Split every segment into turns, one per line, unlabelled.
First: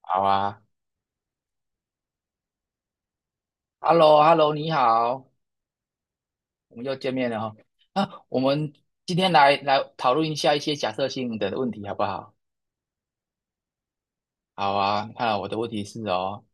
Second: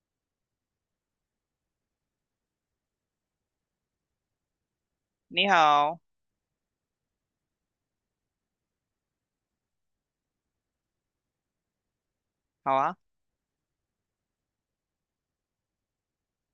好啊，hello hello 你好，
你好。
我们又见面了哈。我们今天来讨论一下一些假设性的问题，好不好？
好啊。
好啊，你看啊我的问题是哦，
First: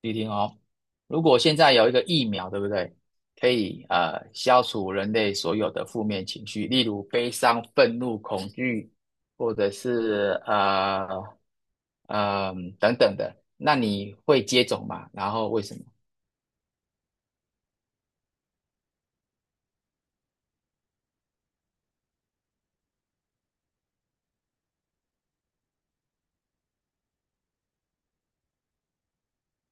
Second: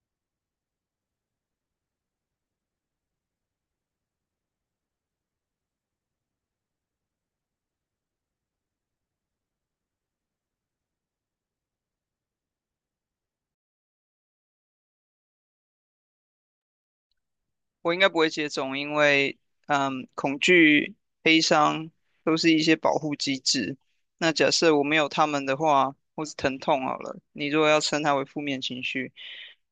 你听哦，如果现在有一个疫苗，对不对？可以消除人类所有的负面情绪，例如悲伤、愤怒、恐惧，或者是等等的，那你会接种吗？然后为什么？
我应该不会接种，因为恐惧、悲伤都是一些保护机制。那假设我没有他们的话，或是疼痛好了，你如果要称它为负面情绪，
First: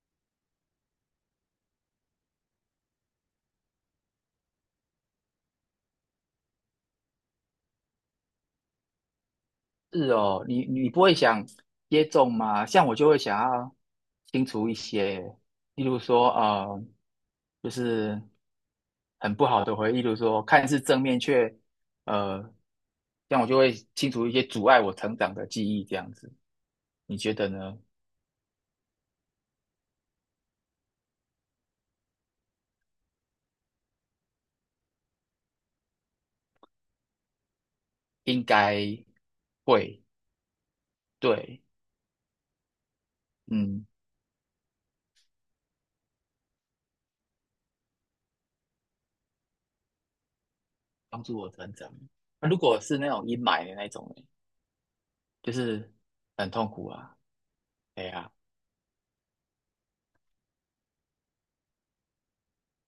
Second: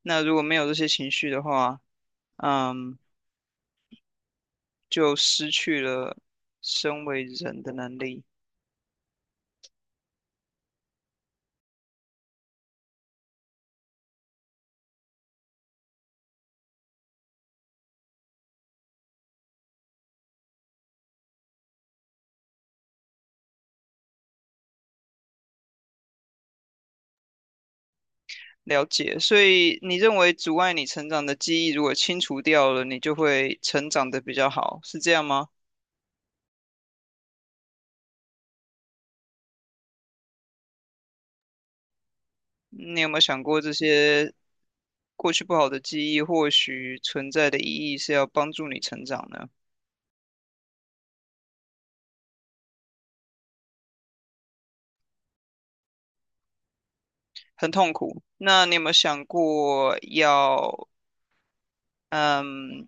那如果没有这些情绪的话，嗯，就失去了身为人的能力。
是哦，你不会想接种吗？像我就会想要清除一些，例如说就是很不好的回忆，例如说看似正面却呃，这样我就会清除一些阻碍我成长的记忆，这样子，你觉得呢？
了解。所以你认为阻碍你成长的记忆，如果清除掉了，你就会成长得比较好，是这样吗？
应该会，对，
你有没有想过这
嗯，
些过去不好的记忆或许存在的意义是要帮助你成长呢？
帮助我成长。那如果是那种阴霾的那种呢，就是很痛苦啊，
很痛
哎
苦。
呀，
那你有没有想过要嗯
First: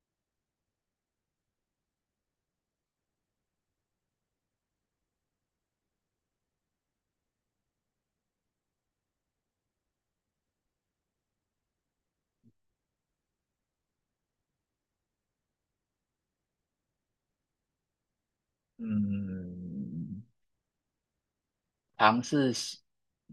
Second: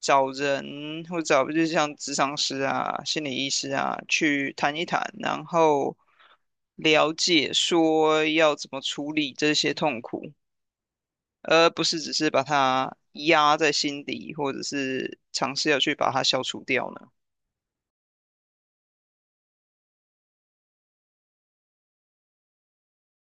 找人或找就是像咨商师啊、心理医师啊去谈一谈，然后了解说要怎么处理这些痛苦，而不是只是把它压在心底，或者是尝试要去把它消除掉呢？
嗯。尝试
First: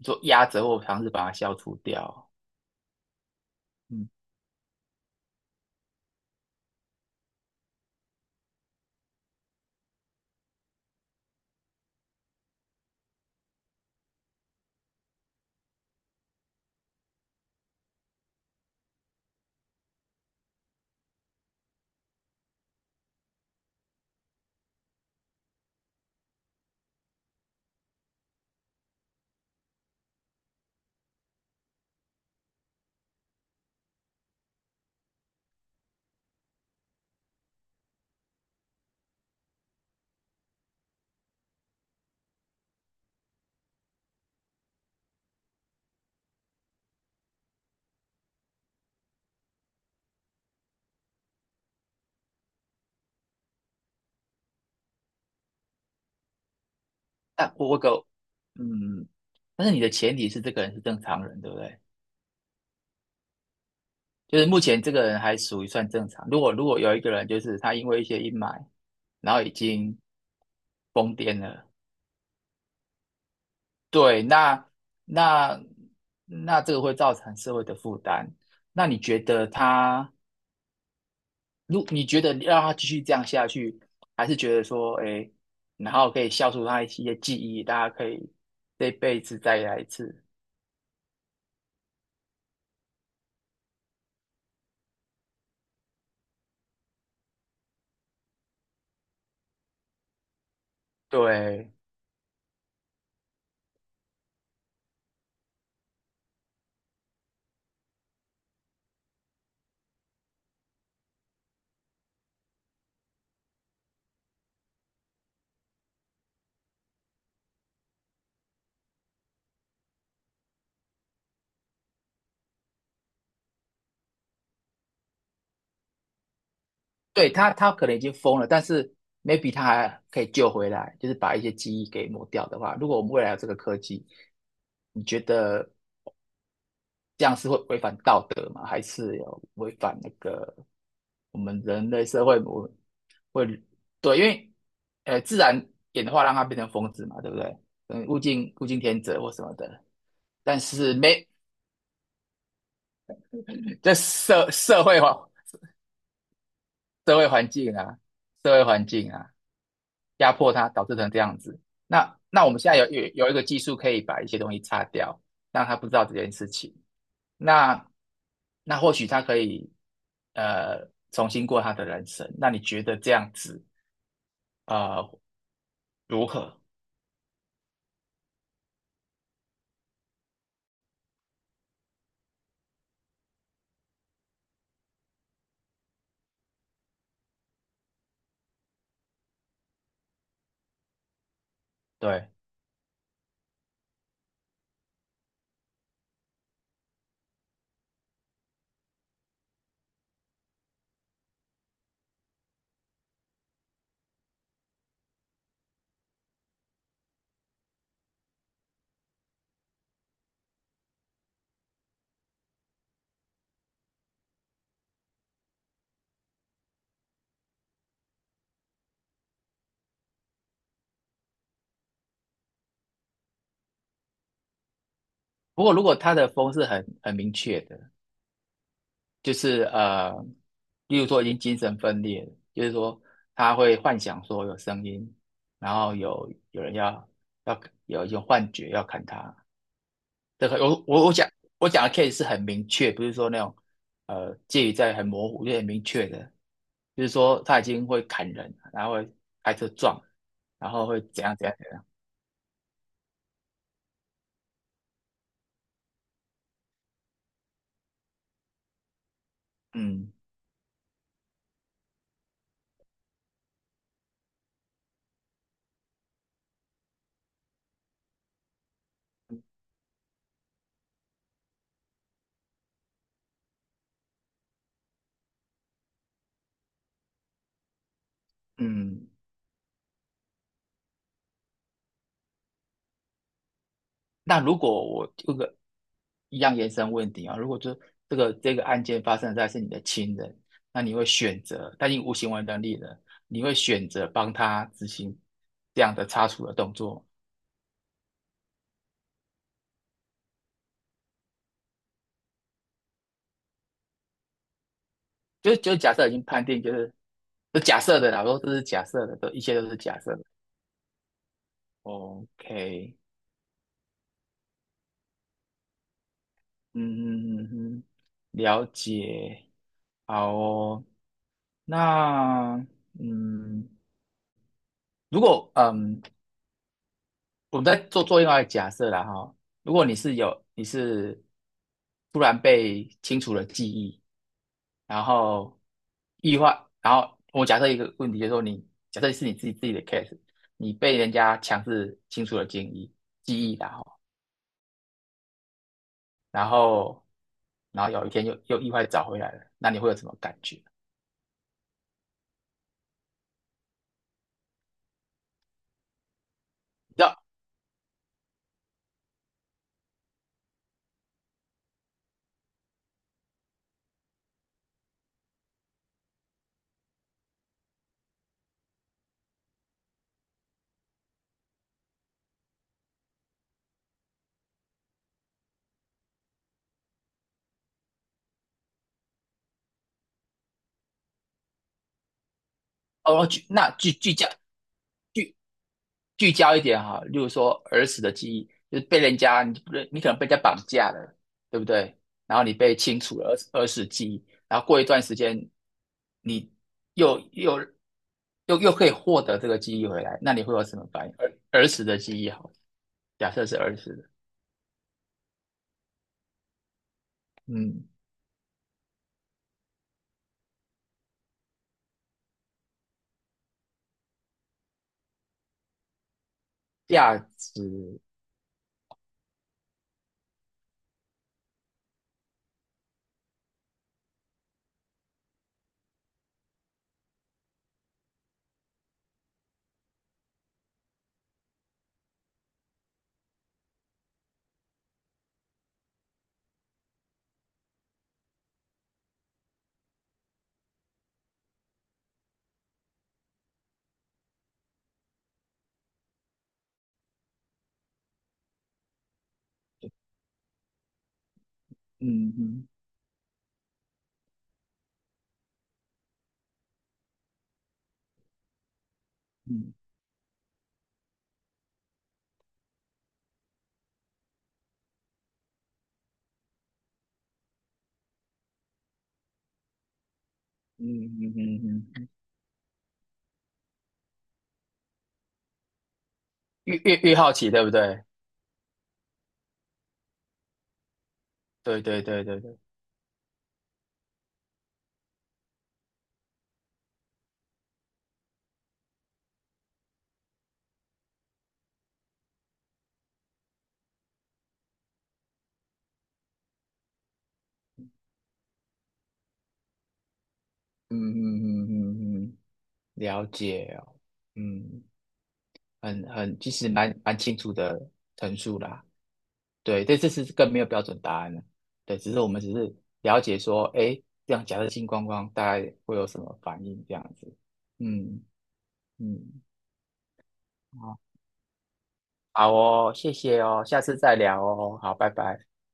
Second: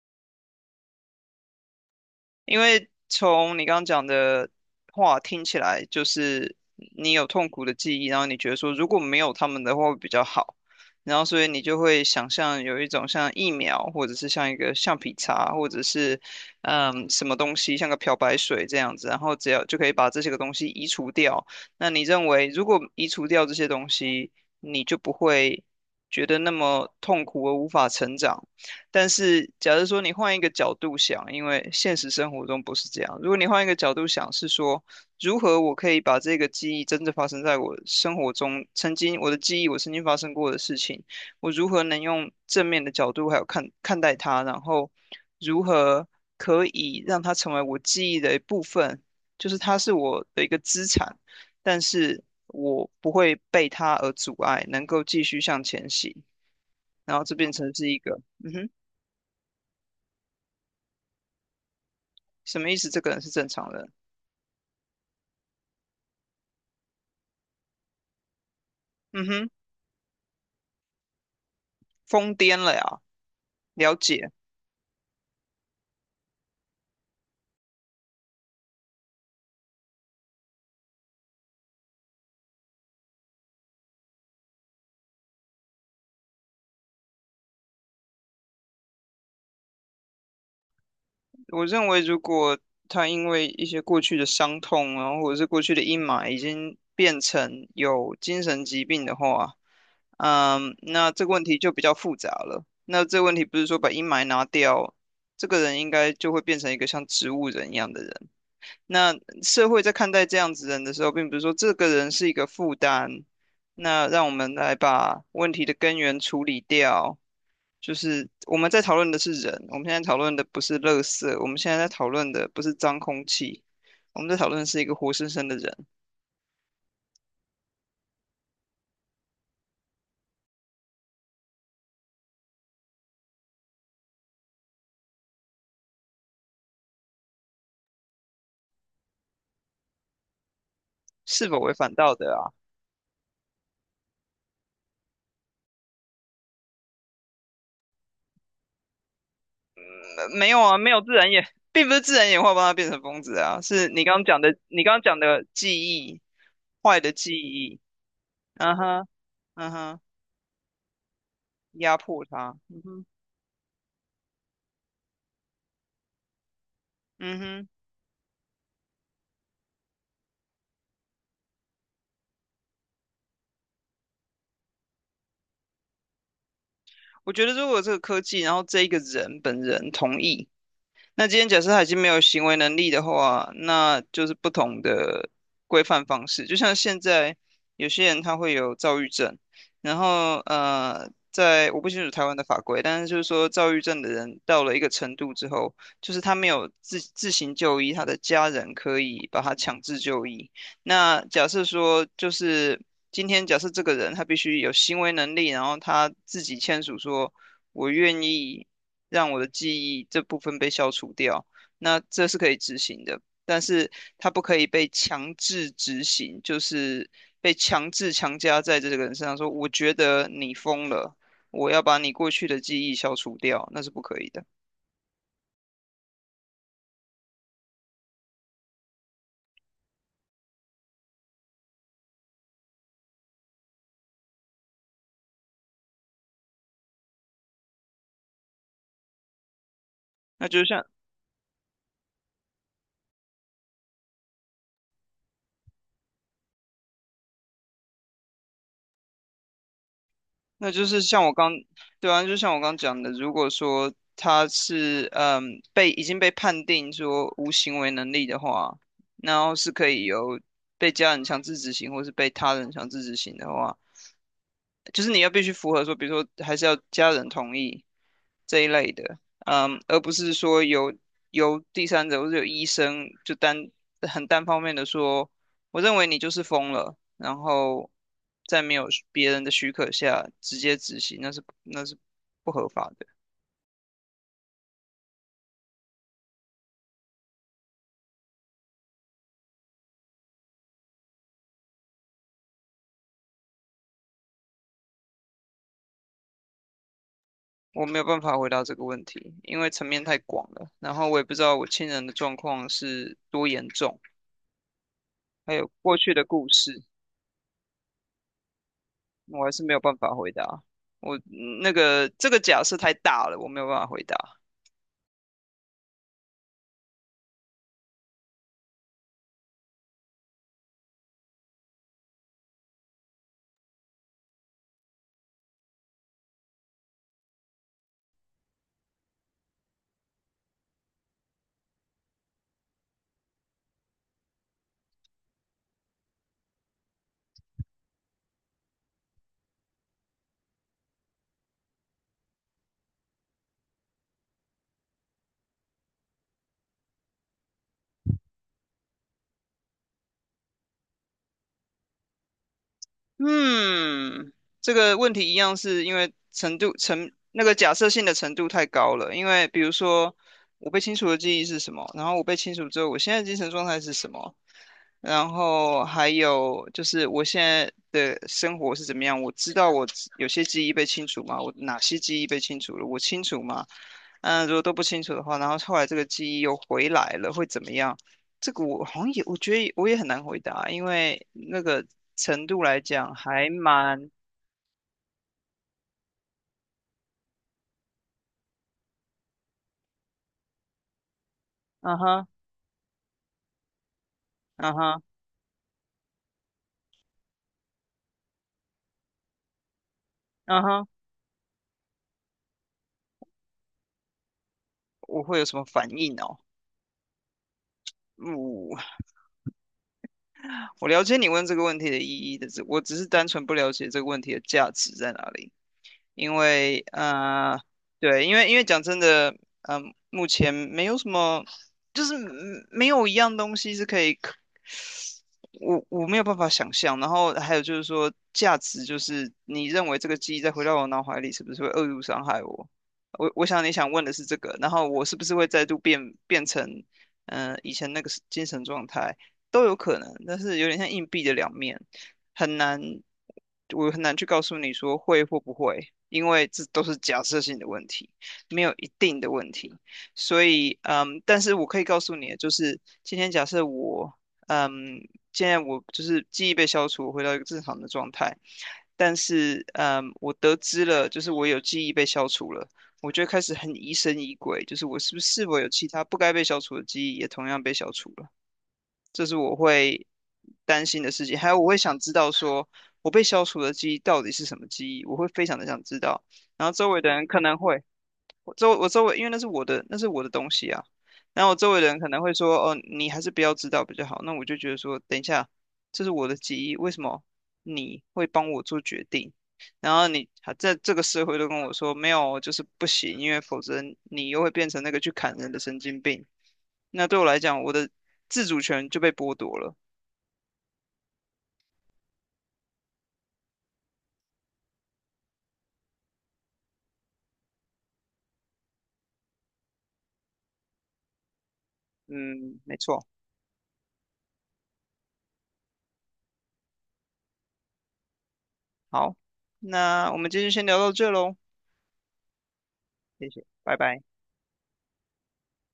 做压折或尝试把它消除掉。
因为从你刚刚讲
嗯，
的话听起来，就是你有痛苦的记忆，然后你觉得说如果没有他们的话会比较好，然后所以你就会想象有一种像疫苗，或者是像一个橡皮擦，或者是什么东西，像个漂白水这样子，然后只要就可以把这些个东西移除掉。那你认为如果移除掉这些东西，你就不会觉得那么痛苦而无法成长？但是，假如说你换一个角度想，因为现实生活中不是这样。如果你换一个角度想，是说如何我可以把这个记忆真正发生在我生活中，曾经我的记忆，我曾经发生过的事情，我如何能用正面的角度还有看待它，然后如何可以让它成为我记忆的一部分，就是它是我的一个资产，但是我不会被它而阻碍，能够继续向前行，然后这变
但我
成
我
是一
个
个。嗯哼。
嗯，但是你的前提是这个人是正常人，对不对？
什么意思？这个人是正常人？
就是目前这个人还属于算正常。如果有一个人，就是他因为一些阴霾，
嗯
然后
哼。
已经疯癫了，
疯癫了呀！了
对，
解。
那那这个会造成社会的负担。那你觉得他？如你觉得让他继续这样下去，还是觉得说，哎，然后可以消除他一些记忆，大家可以这辈子再来一次。
我认为，如果他因为一些过去的伤痛啊，然后或者是过去的阴霾，已经变成有精神疾病的话，那这个问题
对，
就比较复杂了。那这个问题不是说把阴霾拿掉，这个人应该就会变成一个像植物人一样的人。那社会在看待这样子人的时候，并不是说这个人是一个负担，那让我们来把问题的根源处理掉。就是我们在讨论的是人，我们现在讨论的不是垃圾，我们现在在讨论的不是脏空气，我们在讨论的是一个活生生的人。
对他，他可能已经疯了，但是 maybe 他还可以救回来，就是把一些记忆给抹掉的话，如果我们未来有这个科技，你觉得这样是会违反道德吗？还是有违反那个我
是否
们
违
人
反
类
道
社
德
会
啊？
会对，因为自然演化让它变成疯子嘛，对不对？嗯，物竞天择或什么的，
没
但
有啊，没
是
有自
没
然演，并不是自然演化帮他变成疯子啊，是
这
你刚刚讲
社
的，
社会环
记忆，坏的
社会
记
环境
忆。
啊，社会
嗯
环
哼。
境啊，
嗯哼。
压迫他，导致成这样子。
压
那
迫
那我
他。
们现在
嗯
有
哼。
有有一个技术可以把一些东西擦掉，让他不知道这件事情。
嗯哼。
那那或许他可以重新过他的人生。那你觉得这样子呃如何？
我觉得如果这个科技，然后这一个人本人同意。那今天假设他已经没有行为能力的话，那就是不同的规范方式。就像现在有些人他会有躁郁症，然后在我不清楚台
对。
湾的法规，但是就是说躁郁症的人到了一个程度之后，就是他没有自行就医，他的家人可以把他强制就医。那假设说就是今天假设这个人他必须有行为能力，然后他自己签署说，我愿意让我的记忆这部分被消除掉，那这是可以执行的，但是它不可以被强制执行，就是被强制强加在这个人身上说，我觉得你疯了，我要把你过去的记忆消除掉，那是不可以的。
不过如果他的风是很明确的，就是例如说已经精神分裂了就是说他会幻想说有声音，然后有人要有一种幻觉要砍他，
那
对，
就像，
我讲的 case 是很明确，不是说那种介于在很模糊，就很明确的，就是说他已经会砍人，然后会开车撞，
那
然
就
后
是
会怎
像我
样怎
刚，
样怎样。
对啊，就像我刚讲的，如果说他是被已经被判定说无行为能力的话，然后是可以
嗯
由被家人强制执行或是被他人强制执行的话。就是你要必须符合说，比如说还是要家人同意这一类的，而不是说由第三者或者有医生就很单方面的说，我认为你就是疯了，然后在没有
嗯，
别人的许可下直接执行，那是不合法的。
那如果我这个一样延伸问题啊，如果就这个案件发生在是你的亲人，那你会选择，但你无行为能力了，你会选择帮他执行这样的擦除的动作吗
我没有办法回答这个问题，因为层面太广了，然后我也不知道我亲人的状况是多严重，还
就
有
就假
过
设已
去
经
的
判
故
定，就
事。
是就假设的啦，都是假设的，都一
我还
切
是
都
没
是
有办
假
法
设的。
回答。我嗯那个这个假设太
OK，
大了，我没有办法回答。
嗯嗯嗯嗯，了解，好哦。那嗯，如果我们再做做另外一个假设啦哈，如果你是突然被清除了记忆，然后意外。然后我假设一个问题，就是说你假设是你自己的 case，你被人家强制清除了记忆啦然后，然后有一天又意外地找回来了，那你会有什么感觉？你
嗯，这个问题一样是因为程度
知
程
道
那个假设性的程度太高了。因为比如说，我被清除的记忆是什么？然后我被清除之后，我现在的精神状态是什么？然后还有就是我现在的生活是怎么样？我知道我有些记忆被清除吗？我哪些记忆被清除了？我清楚吗？如果都不清楚的话，然后后来这个记忆又回来了，会怎么样？这个我好像也，我觉得我也很难回答，因为那个程度来讲
哦，具
还
那具
蛮。
具象聚焦一点哈，例如说儿时的记忆，就是被人家你你可能被人家绑架了，对不对？
嗯哼。
然后你被清除了儿时记忆，然后
嗯
过一
哼。
段时间，你又又又可以获得这个记忆回来，那你会
嗯
有什么
哼。
反应？儿时的记忆好，假设是儿时的，
我会有什么反应哦？
嗯，
我我了解你问这个问题的意义的，我只是单纯不了解这个问题的价值在哪里。因为
价值，
对，因为讲真的，目前没有什么，就是没有一样东西是可以可，我没有办法想象。然后还有就是说，价值就是你认为这个记忆再回到我脑海里，是不是会恶意伤害我？我想你想问的是这个，然后我是不是会再度变成，以前那个精神状态都有可能，但是有点像硬币的两面，很难，我很难去告诉你说会或不会。因为这都是假设性的问题，没有一定的问题。所以，但是我可以告诉你，
嗯
就
嗯
是今天假设我，嗯，现在我就是记忆被消除，我回到一个正常的状态，但是，
嗯
我得知了，就是我有记忆被消除了，我就会开始很疑神疑鬼，就是我是否有其他不该被消除的记忆也同样被消除了。这是我会担
嗯
心的事
嗯
情。还有，我会
嗯
想
嗯，
知道说，我被消除的记忆到底是什么记忆，我会非常的想知道。然后
越
周
越
围的
越
人
好
可
奇，
能
对不
会，
对？
我周围，因为那是我的，那是我的东西啊。然后我周围
对
的人
对
可能
对
会
对
说，
对，
哦，你还是不要知道比较好。那我就觉得说，等一下，这是我的记忆，为什么你会帮我做决定？然后你还在这个社会都跟我说没有，就是不行，因为否则你又会变成那个去砍人的神经病。那对我来讲，我的自主权就被剥夺了。
嗯嗯嗯嗯嗯，了解哦，嗯。很其实蛮清楚的陈述啦。对，对，这是更没有标准答案了。对，只是我们只
嗯，
是
没错。
了解说，哎，这样假设金光光大概会有什么反应这样子。嗯
好，
嗯，
那我们今天先聊到
好，
这喽。
好哦，谢
谢
谢
谢，
哦，
拜
下次
拜。
再聊哦，好，拜拜。